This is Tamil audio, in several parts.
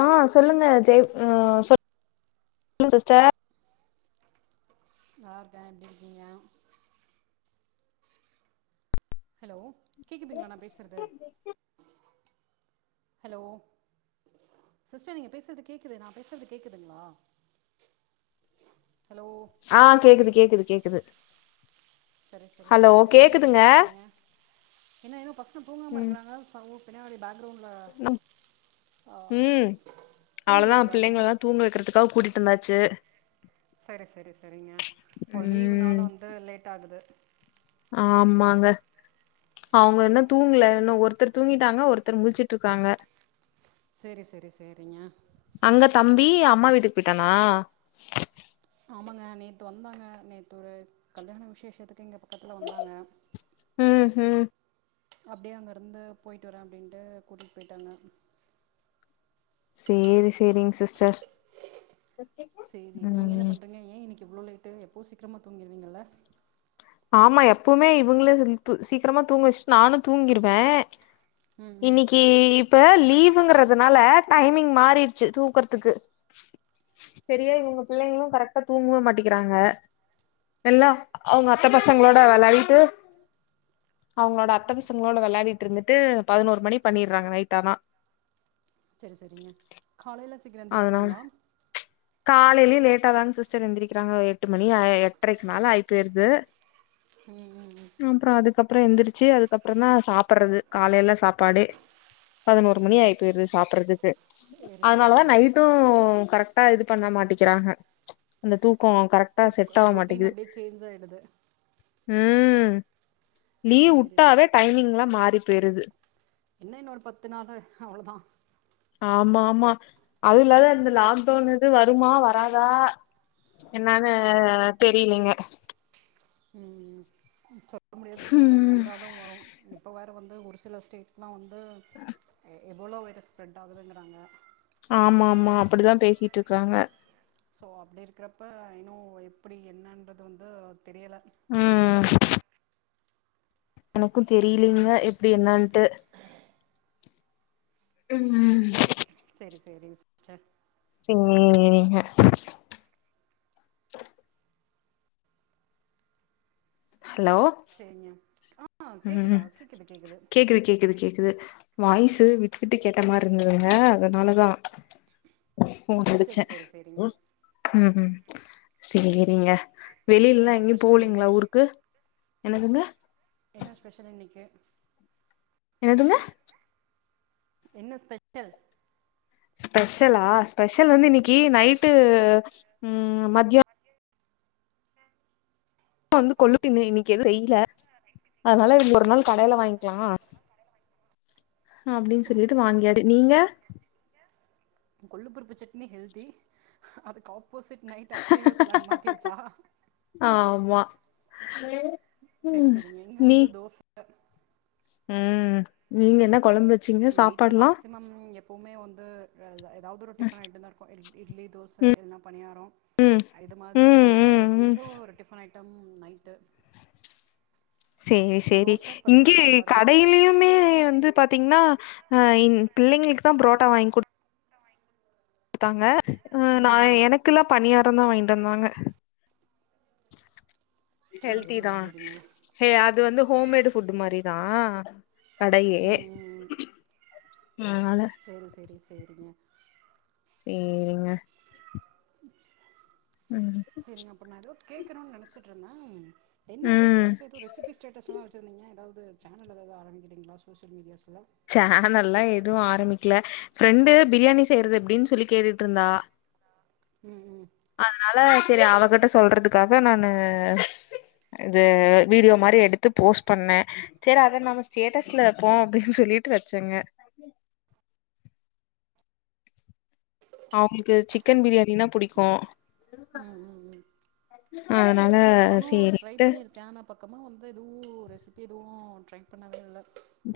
ஆ சொல்லுங்க ஜெய் ஆ சொ க சிஸ்டர் நல்லாருக்கே எப்டி இருக்கீங்க ஹலோ கேக்குதுங்ளா நா பேசறது ஹலோ சிஸ்டர் நீங்க பேசுறது கேக்குது நா பேசுறது கேக்குதுங்களா ஹலோ ஆ கேக்குது கேக்குது கேக்குது சரி சரிங்க ஹலோ சிஸ்டர் என்ன கேக்குதுங்க பண்ணிட்ருக்கீங்க என்னா இன்னு பசங்க தூங்காம ம் இருக்குறாங்க சவு பின்னாடி பேக்ரவுண்ட்ல ஆ ம் தூங்கலைங்ளா இன்னு அக்காவ கூட்டிட்டு வந்தாச்சு சரி சரி சரிங்க ஓ லீவுனால ம் வந்து லேட்டாகுது ஆமாங்க அவங்க இன்னு சரி தூங்ல இன்னு ஒருத்தர் தூங்கிட்டாங்னா ஒருத்தரு முழிச்சிட்ருக்காங்க செரி செரி சேரிங்க அங்க தம்பி அம்மா வீட்டுக் போயிட்டானா ஆமாங்க நேத்து வந்தாங்க நேத்து ஒரு கல்யாண விசேஷத்துக்கு இங்க பக்கத்துல வந்தாங்க உம் உம் அப்டியே அங்கருந்து போயிட்டு வரே அப்டின்ட்டு கூட்டிட் போயிட்டாங்க சேரி சேரிங்க சிஸ்டர் சேரி நீங்க என்ன ம் பண்றீங்க ஏ இன்னைக்கி இவ்ளோ லேட்டு எப்பவு சீக்ரமா தூங்கிருவீங்கல்ல ஆமா எப்பவுமே இவங்கள ரித்து சீக்ரமா தூங்க வச்ட்டு நானு தூங்கிருவே ம் ம் இன்னைக்கீ இப்ப லீவுங்குறதுனால டைமிங் மாறிருச்சி தூக்கறதுக்கு செரியா இவங்க பிள்ளைங்களு கரெக்டா தூங்கவு மாட்டேக்கிறாங்க எல்லா அவங்கப் மத்த பசங்களோட வெளையாடிட்டு அவங்களோட அத்த பசங்களோட வெளையாடிட்ருந்துட்டு பதினோரு மணி பண்ணிர்றாங்க நைட்டானா செரி செரிங்க காலையில சீக்ரோ எந்திர்ச்சிப்பாங்ளா காலையிலயே லேட்டாதாங்க சிஸ்டர் எந்திரிக்கிறாங்கோ எட்டு மணி ஆயி எட்ரைக்கு மேல ஆயிப்போயிருது ம் ம். ஆம்ப்றோ அதுக்கப்றோ எந்திரிச்சி அதுக்கப்றோந்தா சாப்பட்றது காலைல சாப்பாடே பதினோரு மணி சரி ஆகி போயிருது சாப்பட்றதுக்கு சரி அதுனாலதா சரிங்க நைட்டூ கரெக்ட் டா இது பண்ண மாட்டேக்கிறாக அந்த தூக்கோ கரெக் தூக் அந்த ரொட்டீன் அப்டியே சேஞ்சாயிடுது உம் சரி சரி. லீவுட்டாவே டைமிங்லா மாறி போயிருது என்ன இன்னு ஒரு பத்து நாள் தா அவ்வளோதா ஆமா ஆமா அதுவு இல்லாத அந்த லாக்டவுன் இது வருமா வராதா என்னன்னு தெரிலிங்க ம் சொல்ல முடியாது [unintelligible] ஸ்டாண்ட் ம் வந்தாலு வரும் இப்ப வேற வந்து ஒரு சில ஸ்டேட்லா வந்து எபோளோ வைரஸ் ஸ்பரெட் ஆகுதுங்கிறாங்க ஆமா ஆமா அப்டிதா பேசிட்ருக்கிறாங்க ஸோ அப்டி இருக்கிறப்ப இன்னு எப்டி என்னன்றது வந்து தெரியல ம் எனக்கு தெரியலீங்க எப்டி என்னட்டு ம் செரி செரி சிஸ்டர் சேரிங்க ஹலோ சேரிங்க ஆ கேட்குதா ம் கேட்குது கேட்குது கேக்குது கேக்குது கேக்குது வாய்ஸு விட்டு விட்டு கேட்ட மாரி இருந்ததுங்க அதனாலதா படிச்சே சரி சரி சரிங்க ம் சேரிங்க வெளியிலல்லா என்ன எங்கியும் ஸ்பெஷல் போலீங்களா இன்னைக்கு ஊருக்கு என்னதுங்க என்ன ஸ்பெஷலு இன்னைக்கு என்னதுங்க என்ன ஸ்பெஷல் ஸ்பெஷலா ஸ்பெஷல் வந்து இன்னைக்கு நைட்டு ம் மத்ய வந்து கொல்லு [unintelligible] இன்னைக்கு எது செய்ல அதனால இன்னைக்கு ஒரு நாள் கடையில வாங்கிக்கலா அப்டின்னு சொல்லிட்டு வாங்கியாது நீங்க கொள்ளுபருப்பு சட்னி ஹெல்தி அதுக்கு ஆப்போசிட் நைட் அப்டியே பிளான் மாத்தியாச்சா ஆமா சேரி ம் சேரிங்க இங்க நீ வந்து தோச ம் நீங்க என்ன கொழம்பு வச்சீங்க நைட்டு சாப்பாடுலா மேக்சிமம் எப்போமே வந்து ரே ஏதாது ஒரு டிஃபன் ஐட்டம் தா இருக் கு இட்லி தோச இல்லனா பணியார இது மாதிரி ம் வந்து ம் ம் ஏதோ ஒரு டிஃபன் ஐட்டம் நைட்டு சேரி சேரி தோசை பருப்பு இங்கே சாம்பாருங்க கடையிலுமே வந்து பாத்தீங்கன்னா ஆ இங் பிள்ளைங்களுக்கு தா புரோட்டா வாங்கி குடுத் த்தாங்க அஹ் நா ம் எனக்கெல்லா பணியாரோ தா வாங்கிட்டு வந்தாங்க சேரி ஹெல்தி சேரி தா சேரிங்க ஹே அது வந்து ஹோம்மேடு ஃபுட் மாரி தா கடையே ம் அதுனால சேரி சேரி சேரிங்க சேரிங்க ம் சேரிங்க அப்ப நா எதோ கேக்கணுன்னு நெனச்சிட்டுருந்தே என்ன ஏதோ ம் புதுசா ஏதோ ரெசிபி ரெசிபி ஸ்டேட்டஸ்ல்லா வெச்சிருந்தீங்க எதாவ்து சேனல் எதாவது ஆரம்பிக்கிறீங்களா சோசியல் மீடியாஸ்ல சேனல்ல்லா எதுவு ஆரம்பிக்கல ஃப்ரெண்டு பிரியாணி செய்றது எப்டின்னு சொல்லி கேட்டுட்டுருந்தா ம் ம் அதனால செரி அவகிட்ட சொல்றதுக்காக நானு அது வீடியோ மாரி எடுத்து போஸ்ட் பண்ணே செரி அத நாம ஸ்டேட்டஸ்ல வெப்போ அப்டின்னு சொல்லி ட்டு வெச்சங்க அவுங்களுக்கு சிக்கன் பிரியாணினா புடிக்கு ம் ம் ம் அதனால சேரின்ட்டு பக்கமா வந்து எதுவு ரெசிப்பி எதுவு ட்ரை பண்ணவே இல்ல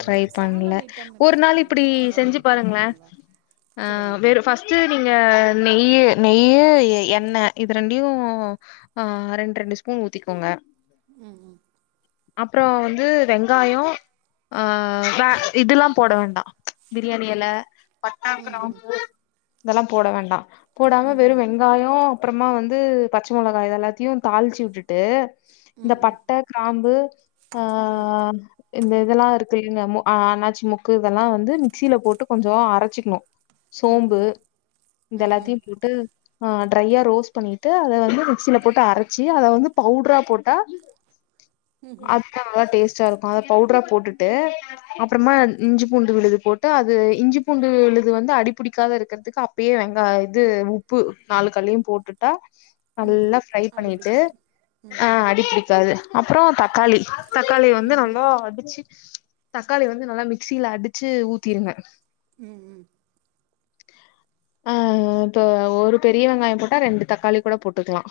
ட்ரை பண்ல ஒரு நாள் இப்டி ஏதாவது செஞ்சு ப்ரிப்பேர் பாருங்கள பண்ணுவீங்களா ஆ சொல்லுங்க வெறு ஃபஸ்ட் ட்டு நீங்க நெய்யு நெய்யு எ எண்ண இது ரெண்டியு ஆ ரெண்டு ரெண்டு ஸ்பூன் ஊத்திக்கோங்க ம் ம் அப்ரோ வந்து வெங்காயோ ஆ வே இதெல்லா போட வேண்டா பிரியாணியெல பட்டா ம் ம் க்ராம்பூ இதெல்லா போட வேண்டா போடாம வெறு ம் வெங்காயோ அப்புறமா வந்து பச்ச மொளகா இது எல்லாத்தயு தாளிச்சு விட்டுட்டு இந்த ம் ம் பட்ட க்ராம்பு ஆ இந்த இதெல்லா இருக்கில்லிங்க மு அன்னாச்சி முக்கு இதெல்லா வந்து மிக்சில போட்டு கொஞ்சோ அரச்சுக்கணு ம் சோம்பு ம் இத ம் எல்லாத்தயு ம் போட்டு ஆ ட்ரையா ரோஸ்ட் பண்ணிட்டு அத வந்து மிக்சில போட்டு அரச்சு அத வந்து பவுட்ரா போட்டா அப்னாதா டேஸ்ட்டா இருக்கு அத பவுட்ரா போட்டுட்டு அப்றமா இஞ்சி பூண்டு விழுது போட்டு அது இஞ்சி பூண்டு விழுது வந்து அடிபிடிக்காத இருக்றதுக்கு அப் அப்பயே வெங்காய் இது உப்பு நாலு கல்லயு போட்டுட்டா ம் நல்லா ம் ஃப்ரை அடி பண்ணிட்டு பிடிக்காது ம் ஆ ம் அடிப்பிடி க்காது அப்றோ தக்காளி தக்காளி வந்து நல்லா அடிச்சு தக்காளி வந்து நல்லா மிக்சில அடிச்சு ஊத்திருங்க ம் ம் [inaudible] ஆ ஆ இப்ப ஒரு பெரிய வெங்காயோ போட்டா ரெண்டு தக்காளி கூட போட்டுக்லா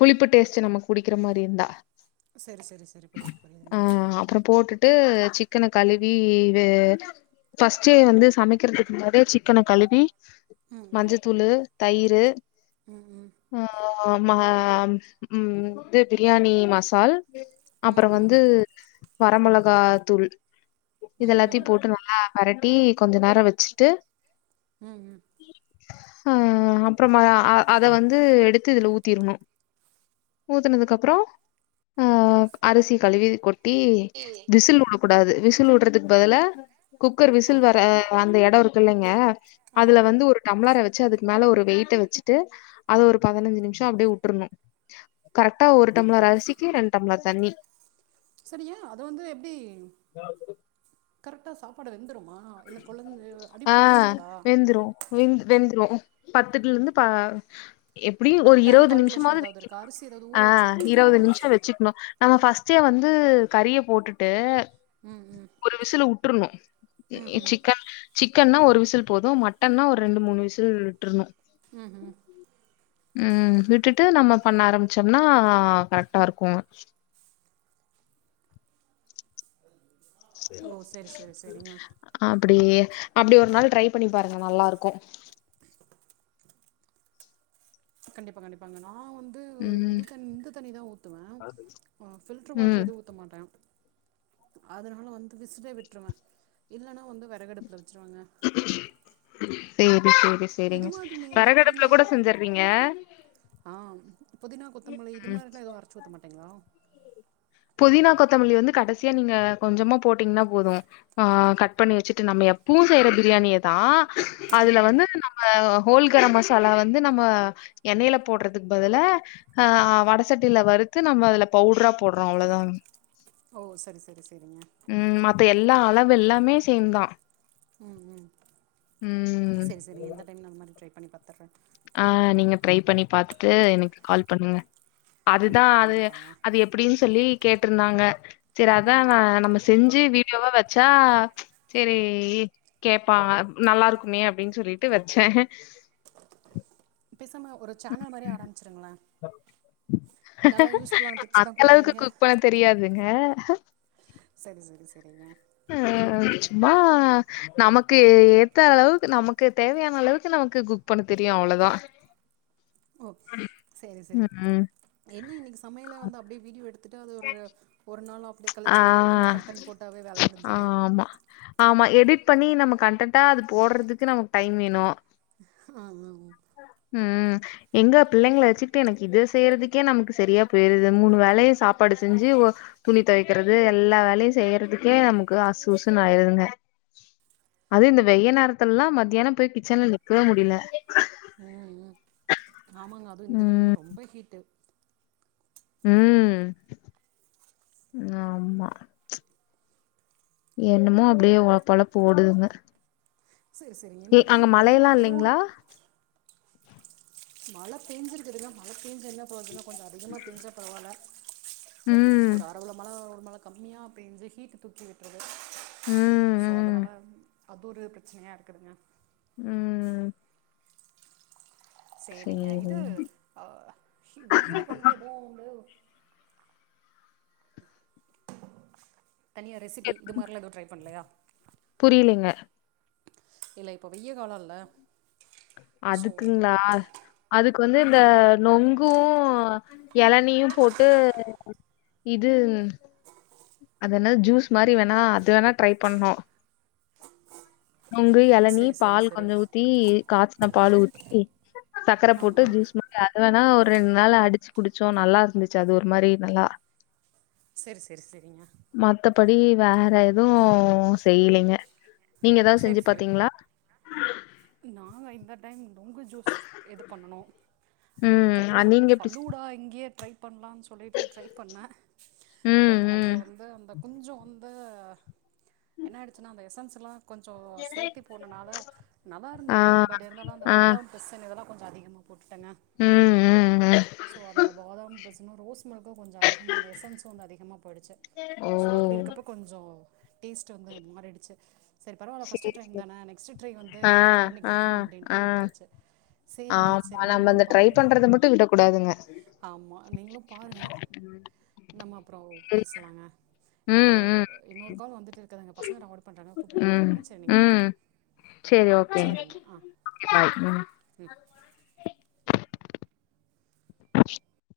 புளிப்பு டேஸ்ட்டு நமக்கு பிடிக்கிறமாரி இருந்தா செரி செரி செரி புரியுது புரியுதுங்க அப்றோ போட்டுட்டு சிக்கன கழுவி இது ஃபஸ்ட்டு வந்து சமைக்கிறதுக்கு முன்னாடி சிக்கன கழுவி ம் ம் மஞ்சத்தூளு தயிரு ம் ம் ம் ஆமா ம் இது பிரியாணி மசால் அப்றோ ம் ம் வந்து வரமொளகா தூள் ம் இதெல்லாத்தயு ம் போட்டு நல்லா விரட்டி கொஞ்ச நேரோ வச்சுட்டு ம் ம் ஆ அப்றமா அ அத வந்து எடுத்து இதுல ஊத்திர்ணு ஊத்துனதுக்கப்றோ அரிசி கழுவி கொட்டி விசில் வுடக்கூடாது விசில் வுட்றதுக்கு பதிலா குக்கர் ஆ விசில் வர அந்த எடோ இருக் குல்லைங்க அதுல ஆமாம் வந்து ஒரு டம்ளார வெச்சு அதுக்கு மேல ஒரு வெயிட்ட வச்சுட்டு அது ஒரு பதினஞ்சு நிம்ஷோ அப்டியே வுட்றணு கரெக்டா ஒரு டம்ளர் அரிசிக்கு ரெண்டு டம்ளர் தண்ணி சரியே அது வந்து எப்டி ஆ சொல்லு கரெக்ட்டா சாப்பாடு வெந்துருமா இல்ல கொழஞ்ஞி ஆ அடிபிடிச்சிறதா வெந்துரு வெந் வெந்ரும் பத்துட்டுல இருந்து பா எப்டியு அந்த ஒரு டைம் இருவது கால்குலேஷன் நிமிஷமாவது ஏதாவது வைக்கணு இருக்கா அரிசி ஏதாவது ஊற ஆ வச்சு வைப்பீங்களா இருவது நிமிஷோ ம் வச்சு நம்ம ஃபர்ஸ்ட்டே வந்து கறிய போட்டுட்டு ம் ம் ஒரு விசுல விட்ரணு சிக்கன் சிக்கன்னா ஒரு விசில் போது மட்டன்னா ஒரு ரெண்டு மூணு விசில் விட்ரணு ம் ம் ம் விட்டுட்டு நம்ம பண்ண ஆரம்பிச்சம்னா கரெக்டா இருக்கு ஓ சரி சரி சரிங்க அப்டி அப்டி ஒரு நாள் ட்ரை பண்ணி பாருங்க நல்லா இருக்கு கண்டிப்பா கண்டிப்பாங்க நா வந்து ம் இது தண்ணி இந்த தண்ணி தா ஊத்துவே பில்டர் வாட்டர் ம் எது ஊ த்த மாட்டே அதனால வந்து விசிலே விட்ருவே இல்லன்னா வந்து வெறகடுப்புல வெச்சருவங்க சேரி சேரி இது சேரிங்க மாதிரி நீங்கள் இந்த வெறகடுப்புல புதினா கூட செஞ்சுற்றீங்க ஆ புதினா கொத்தமல்லி இது மாரி எல்லா எது அரச்சி ஊத்த மாட்டீங்களா புதினா கொத்தமல்லி வந்து கடசியா நீங்க கொஞ்சமா போட்டீங்கன்னா போது ஆ கட் பண்ணி வெச்சுட்டு நம்ம எப்பவு செய்யற பிரியாணிய தா ம் அதுல ம் வந்து நம் ஆ ஹோல்கரமசாலா வந்து நம்ம எண்ணெயில போட்றதுக்கு பதுல ஆ வட சட்டியில வறுத்து நம்ம அதுல பவுட்ரா போட்றோ அவ்ளோதாங் ஓ சரி சரி சரிங்க ம் மத்த எல்லா அளவு எல்லாமே சேம்தா ம் செரி செரி எந்த டைம்னு அந் மாரி ட்ரை பண்ணி பாத்துறே ஆ நீங்க ட்ரை பண்ணி பாத்துட்டு எனக்கு கால் பண்ணுங்க அதுதா கண்டிப்பாக அது கண்டிப்பாங்க அதுஎப் இப்டின்னு சொல்லி கேட்டுருந்தாங்க செரி அதா ம் நா ம் நம்ம செஞ்சு வீடியோவ வச்சா ச் செரி கேப்பாங்க நல்லாருக்குமே அப்டின்னு சொல்லிட்டு வெச்சே பேசாம ஒரு சேனல் மாரி ஆரம்பிச்சுருங்கலே நல்லா யூஸ்ஃபுல்லான டிப்ஸ் தா அந்த அளவுக்கு குடுக்கறீங்க குக் பண்ண தெரியாதுங்க சரி சரி சரிங்க ஆ சும்மா நமக்கு ஏத்த அளவுக் நமக்கு தேவையான அளவுக்கு நமக்கு குக் பண்ண தெரியு அவளோதா [inaudible] ஓக் சரி சரி ம். என்ன இன்னிக்கு சமையல வந்து அப்டியே வீடியோ எடுத்து எடுத்துட்டு அது ஒரு ஒரு நாளோ அப்டியே ஆ, கழச்சு எடிட் பண்ணி கன்டென்ட் போட்டாவே வேல முடிஞ்சது ஆமா. ஆமா எடிட் பண்ணி நம்ம கண்டன்டா அது போட்றதுக்கு நமக்கு டைம் வேணு ஆ ஆ ம் எங்க பிள்ளைங்கள வச்சுக்கிட்டு எனக்கு இத செய்றதுக்கே நமக்கு சரியா போயிருது மூணு வேலையு சாப் பாடு செஞ்சு ஒ துணி துவக்கிறது எல்லா வேலயு செய்யறதுக்கே நமக்கு அஸ்சு உஸ்சுன்னு ஆயிருதுங்க அது இந்த வெய்ய நேரத்துல மதியான போய் கிச்சன்ல நிக்கவே முடில ம் ம் ஆமாங்க அதுவு இந்த ம் டைம்னா ரொம்ப ஹீட்டு ம் ஆமா என்னமோ அப்டியே ஒழப் பொழப்பு ஓடுதுங்க சரி சரி ஏ எந்த அங்க டைம்க்கு மழையெல்லா வெயிலுக் எதுவு இல்லைங்களா மழை பெஞ்சுருக்குதுங்க மழ பேஞ்சு என்ன புரோஜன கொஞ்சோ அதிகமா பேஞ்சா பரவால்ல ம் ஒரு அறவள மழ ஒரு மழ கம்மியா பேஞ்சு ஹீட் தூக்கி விட்ருது ம் சோ ம் அதனால அது ஒரு பிரச்சனயா இருக்குதுங்க ம் சேரிங்க இது அ வெயிலுக்கு வந்து எதோ ஒன்னு தனியா ரெசிபி இதுமாரிலா எது ட்ரை பண்லயா புரியிலிங்க இல்ல இப்ப வெயில் காலல்ல அதுக்குங்ளா அதுக்கு வந்து இந்த நொங்கு இளநீயு போட்டு இது அது என்ன ஜூஸ் மாரி வேணா அது வேணா ட்ரை பண்ணோ நொங்கு இளநீ சரி சரி பால் சரி கொஞ்ச ஊத்தி காய்ச்சின பால் ஊத்தி சக்கரை ஆ போட்டு ஆ ஜூஸ் மாரி அது வேணா ஒரு ரெண்டு நாள் அடிச்சு குடிச்சோ நல்லா இருந்துச்சு அது ஒரு மாரி நல்லா சரி சரி சரிங்க மத்தபடி வேற எதுவு செய்யலிங்க நீங்க எதாவது செஞ்சி பாத்தீங்ளா நா இந்த டைம் நொங்கு ஜூஸ் இது பண்ணணு ம் அதுக்கப்ற அ வந்து நீங்க எப்படி செ- ஃபலூடா இங்கயே ட்ரை பண்ணலான் சொல்லிட்டு ட்ரை பண்ண ம் பட் ம் அதுல வந்து அந்த கொஞ்சோ வ அப்போ என்ன ஆய்டுச்சுன்னா அந்த எசன்ஸ்லா கொஞ்சோ சேர்த்தி போனனால நல்லா ஆ இருந்துது பட் இருந்தாலு அந்த ஆ பாதம் பிசின் இதெல்லா கொஞ்சோ அதிகமா போட்டுட்டனா ம் ம் ம் சோ அந்த பாதாம் பிசினு ரோஸ் மில்கு கொஞ்சோ அதிக நம்மால் எசன்ஸ் வந்து அதிகமா போய்டுச்சு ஓ ஸோ அப்டி இருக்கப்போ கொஞ்சோ டேஸ்ட் வந்து மாரிடுச்சு செரி பரவால்ல சரி ஃபர்ஸ்டு டைம் சரி தான நெக்ஸ்டு ட்ரை வந்து ஆ கரெக்டா ஆ பண்ணிக்கலா அப்டின்ட்டு ஆ விட்டாச்சு சரிங்க ஆமா சரி நம்ம அந்த நீங்களும் ட்ரை பண்றத மட்டு விட கூடாதுங்க ஆமா நீங்களு பாருங்க நம்ம அப்பற சரி பேசலாங்க எனக்கு ம் ம் இன்னொரு கால் வந்துட்டு இருக்குதுங்க பசங்க எதோ ஆர்டர் பண்றாங்க கூப்ட்டுட்டே இருக் ம் க்காங்க சரி நீங்க ம் பாருங்க சரி ஓகேங்க செரிங்க ஆ பாய் ம் ம்